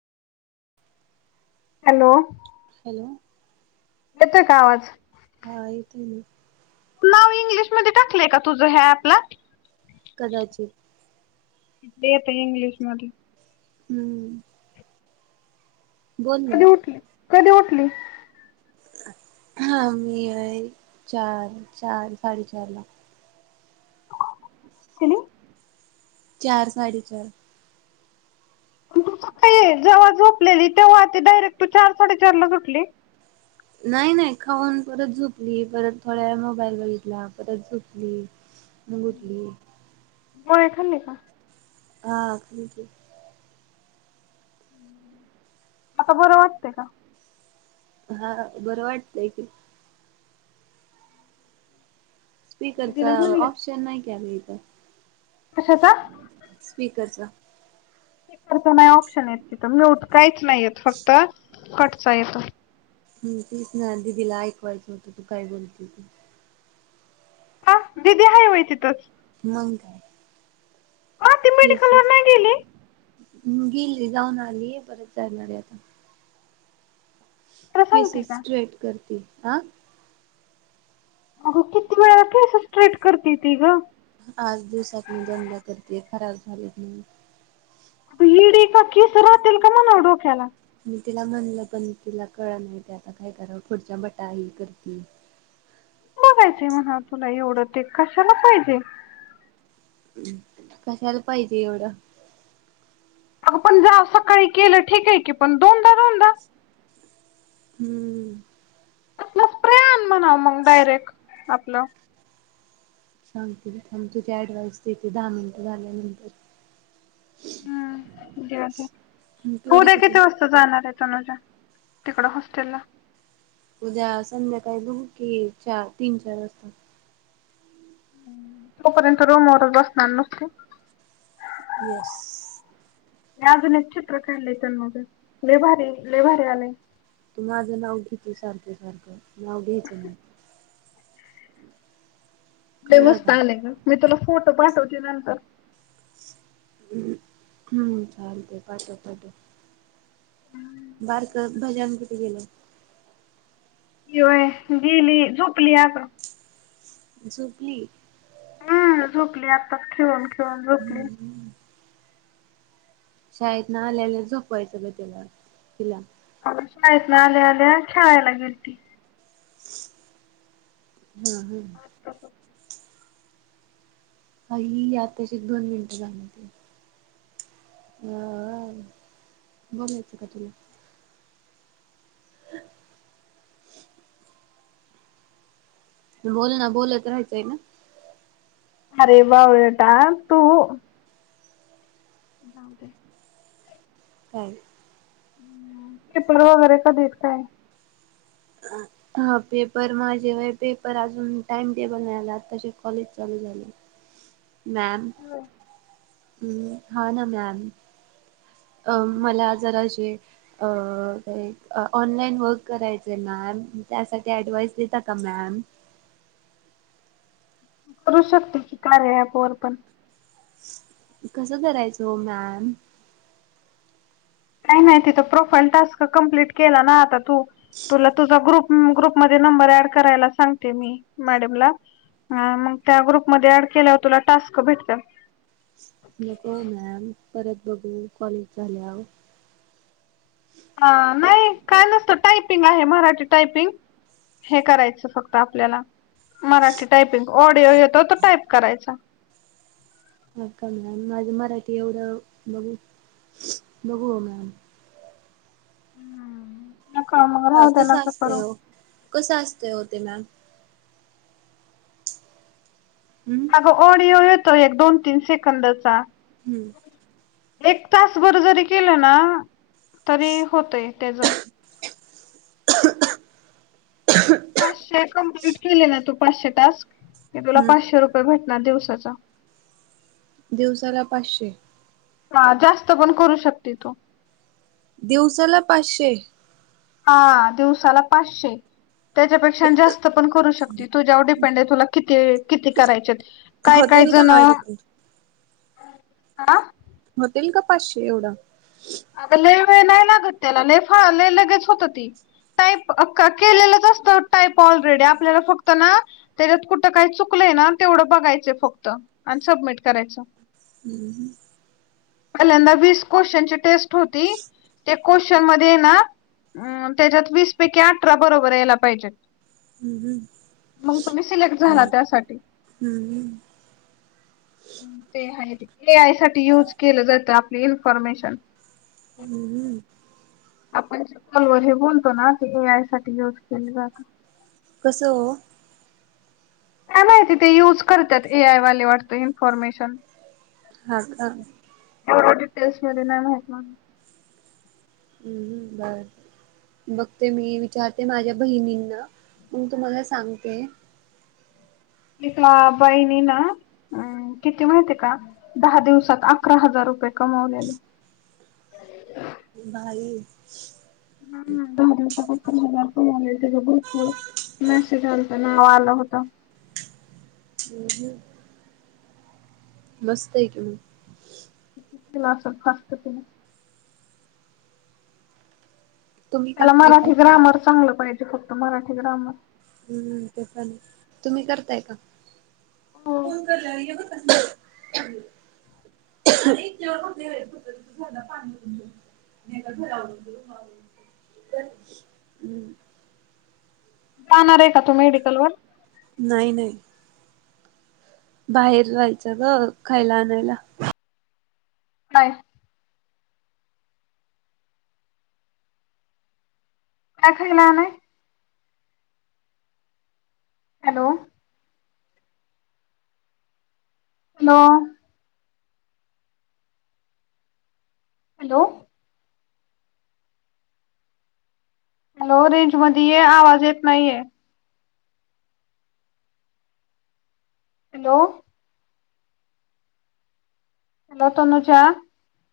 Hello hello येतोय का आवाज? हा येतोय की. नाव इंग्लिशमध्ये‌ टाकलंय का तुझ अपला? कदाचित येत इंग्लिश मध्ये. हम्म बोल ना कधी उठली कधी उठली? हा मी चार चार साडेचार ला त [unintelligible] चार साडे चार जेव्हा झोपलेली तेव्हा ते डायरेक्ट तू चार साडेचार ला उठली नाही नाही खाऊन परत झोपली परत थोड्या व मोबाईल बघितला परत झोपली [inaudible] मुघटली. पोळ्या खाल्ली का? हा कमच. आता बरं वाटते का? हा बरं वाटतंय की. दिदीला स्पीकरचा म्हणले ऑप्शन नाही कलं इथं. कशाचा स्पीकरचा खच नाही ऑप्शन य तिथं म्यूट काहीच नाहीयेत फक्त कटचा येतो. हम तेीच ना दिदीला ऐकवायचं होतं तू काय बोलते त हा दिदी हाय होय तीथ मग हा ती हेच मेडिकलवर नाही गेली गेली जाऊन आली परत जाणार आहे आता तर केस सांगते का स्ट्रेट करते हा. अग किती वेळा केस स्ट्रेट करते ती ग. आज दिवसातून दंडा करते खराब झालेत नाही. इडी का कीस राहतील का म ना डोक्याला. मी तिला म्हणलं पण तिला कळलं नाही ते आता काय करावं खुर्च्या बटा आई करती. बघायचे मग ह तुला एवढं ते कशाला पाहिजे ती कशाला पाहिजे एवढं. अग पण जा सकाळी केलं ठीक आहे की पण दोनदा दोनदा. हम्म आप स्प्रे आन म्हणाव मग डायरेक्ट आपलं. सांगतेग तुझी ऍडवाइस देते दहा मिनिटं झाल्यानंतर. हम्म जाऊदे पिवडी उद्या कुठे कीती वाजता जाणार आहे तनुजा तिकड हॉस्टेल ला उद्या संध्याकाळी बघू की चार तीन चार वाजता. तोपर्यंत रूमवर बसणार नुसत्या येस मी अजून एक चित्र काढले त्यां म लेभारी लेभारीे आले. ती माझं नाव घेते सारखं सारखं नाव घ्यायचं नाय. ते कळलं का मस्त आले ग मी तुला फोटो पाठवते नंतर. हम् हम् चालते पाटो पाठो [unintelligible] ऐकत भजन किती गेले. की व्हय गेली झोपली आता. झुबली. हा झोपली आतांच खेळून खेळून झोपली. हम्म. शाळेत नं आल्यानं झोपवायचं ग तीला तिला शाळेतनं आल्या आल्या खेळायला गेलती. हम्म हम्म तसं. कायी आताची दोन मिनिटं झाल्याती. अहं, बोलायचं का तुला. हं. बोल ना बोलत राहायचंय ना. अरे बावळटा तू. जाऊदे. काय? पेपर वगैरे कधी आहेत काय. हा पेपर माझे व्हय पेपर अजून टाइम टेबल नाही आलं आत्ताची कॉलेज चालू झालंय. [unintelligible] मॅम हा ना मॅम. अ मला जरा अशी अ एक ऑनलाईन वर्क करायचंय मॅम त्यासाठी ऍडवाइस देता का मॅम. करू शकतो की कार्या ॲपवर पण कसं करायचं ओ मॅम? काही नाही तिथं प्रोफाईल टास्क कम्प्लीट केला ना आता तू तुला तुझा ग्रुप ग्रुप मध्ये नंबर ऍड करायला सांगते मी मॅडमला. हा मग त्या ग्रुपमध्ये ऍड केल्यावर तुला टास्क भेटत्यात. नको ओ मॅम परत बघू कॉलेज झाल्याव हा नाही काय नसतं टायपिंग आहे, मराठी टायपिंग. हे करायचं फक्त आपल्याला मराठी टायपिंग ऑडिओ येतो तो टाईप करायचा. हा का मॅम माझं मराठी एवढं बघू बघू ओ मॅम. नका मग ह राहू द्या कसं नका असतंय करू ओ कसं असतंय ओ ते मॅम. हम्म. हो ऑडिओ येतो एक दोन तीन सेकंदचा. हम्म एक तासभर जरी केलं ना तरी होतयं तेजं. पाचशे कम्प्लीट केले ना तू पाचशे टास्क ते तुला हम्म पाचशे रुपये भेटणार दिवसाचं. दिवसाला पाचशे. हां जास्त पण करू शकते तू. दिवसाला पाचशे. हा दिवसाला पाचशे. त्याच्यापेक्षा जास्त पण करू शकते तुझ्यावर डिपेंड आहे तुला किती किती करायचेत. काय काय होतील का जणं माझ्याकडून आं. होतील का पाचशे एवढं. अगं लैई वेळ नाही लागत त्याला लैई फा लैई लगेच होतं ती. टाईप केलेलंच असतं टाईप ऑलरेडी आपल्याला फक्त ना तेच्यात कुठं काय चुकलयं ना तेवढं बघायचं फक्त आणि सबमिट करायचं. हम्म हम्म पहिल्यांदा वीस क्वेश्चनची टेस्ट होती ते क्वशन मध्ये ये ना त्याच्यात वीस पैकी अठरा बरोबर यायला पाहिजेत. हम्म मग तुम्ही सिलेक्ट झाला त्यासाठी हम्म ते आहे रे ए आय साठी युज केलं जातं आपली इन्फॉर्मेशन. हं हं. आपण फोनवर हे बोलतो ना ते ए आय साठी यूज केलं जात. कसं अ. काय माहीती ते यूज करत्यात ए आय वाले वाटतं इन्फॉर्मेशन हा का [unintelligible] टेस्टमध्ये नाही माहित मग. हम्म हम्म बर बघते मी विचारते माझ्यां बहिणींना मंग तुम्हांला सांगते. एका बाईनी ना हम् किती माहिती का दहा दिवसात अकरा हजार रुपये कमावलेले भारीये हम्म द त्याच ग्रुपवर मेसेज आलता ना आला होत हम्म हम्म मस्तं हे की नी मंग तसंच केलं असल फास्ट त्यानं तुम्ही त्याला करताय का मराठी ग्रामर चांगलं पाहिजे फक्त मराठी ग्रामर हम्म तस नाही तुम्ही करताय का [unintelligible] [unintelligible] हो हम्म जाणार आहे का तू मेडिकल वर. नाही नाही बाहेर जायचं ग खायला आणायला नाही काय खा नाही. Hello hello hello hello range मध्ये ये आवाज येत नाहीये. हॅलो. हॅलो तनुजा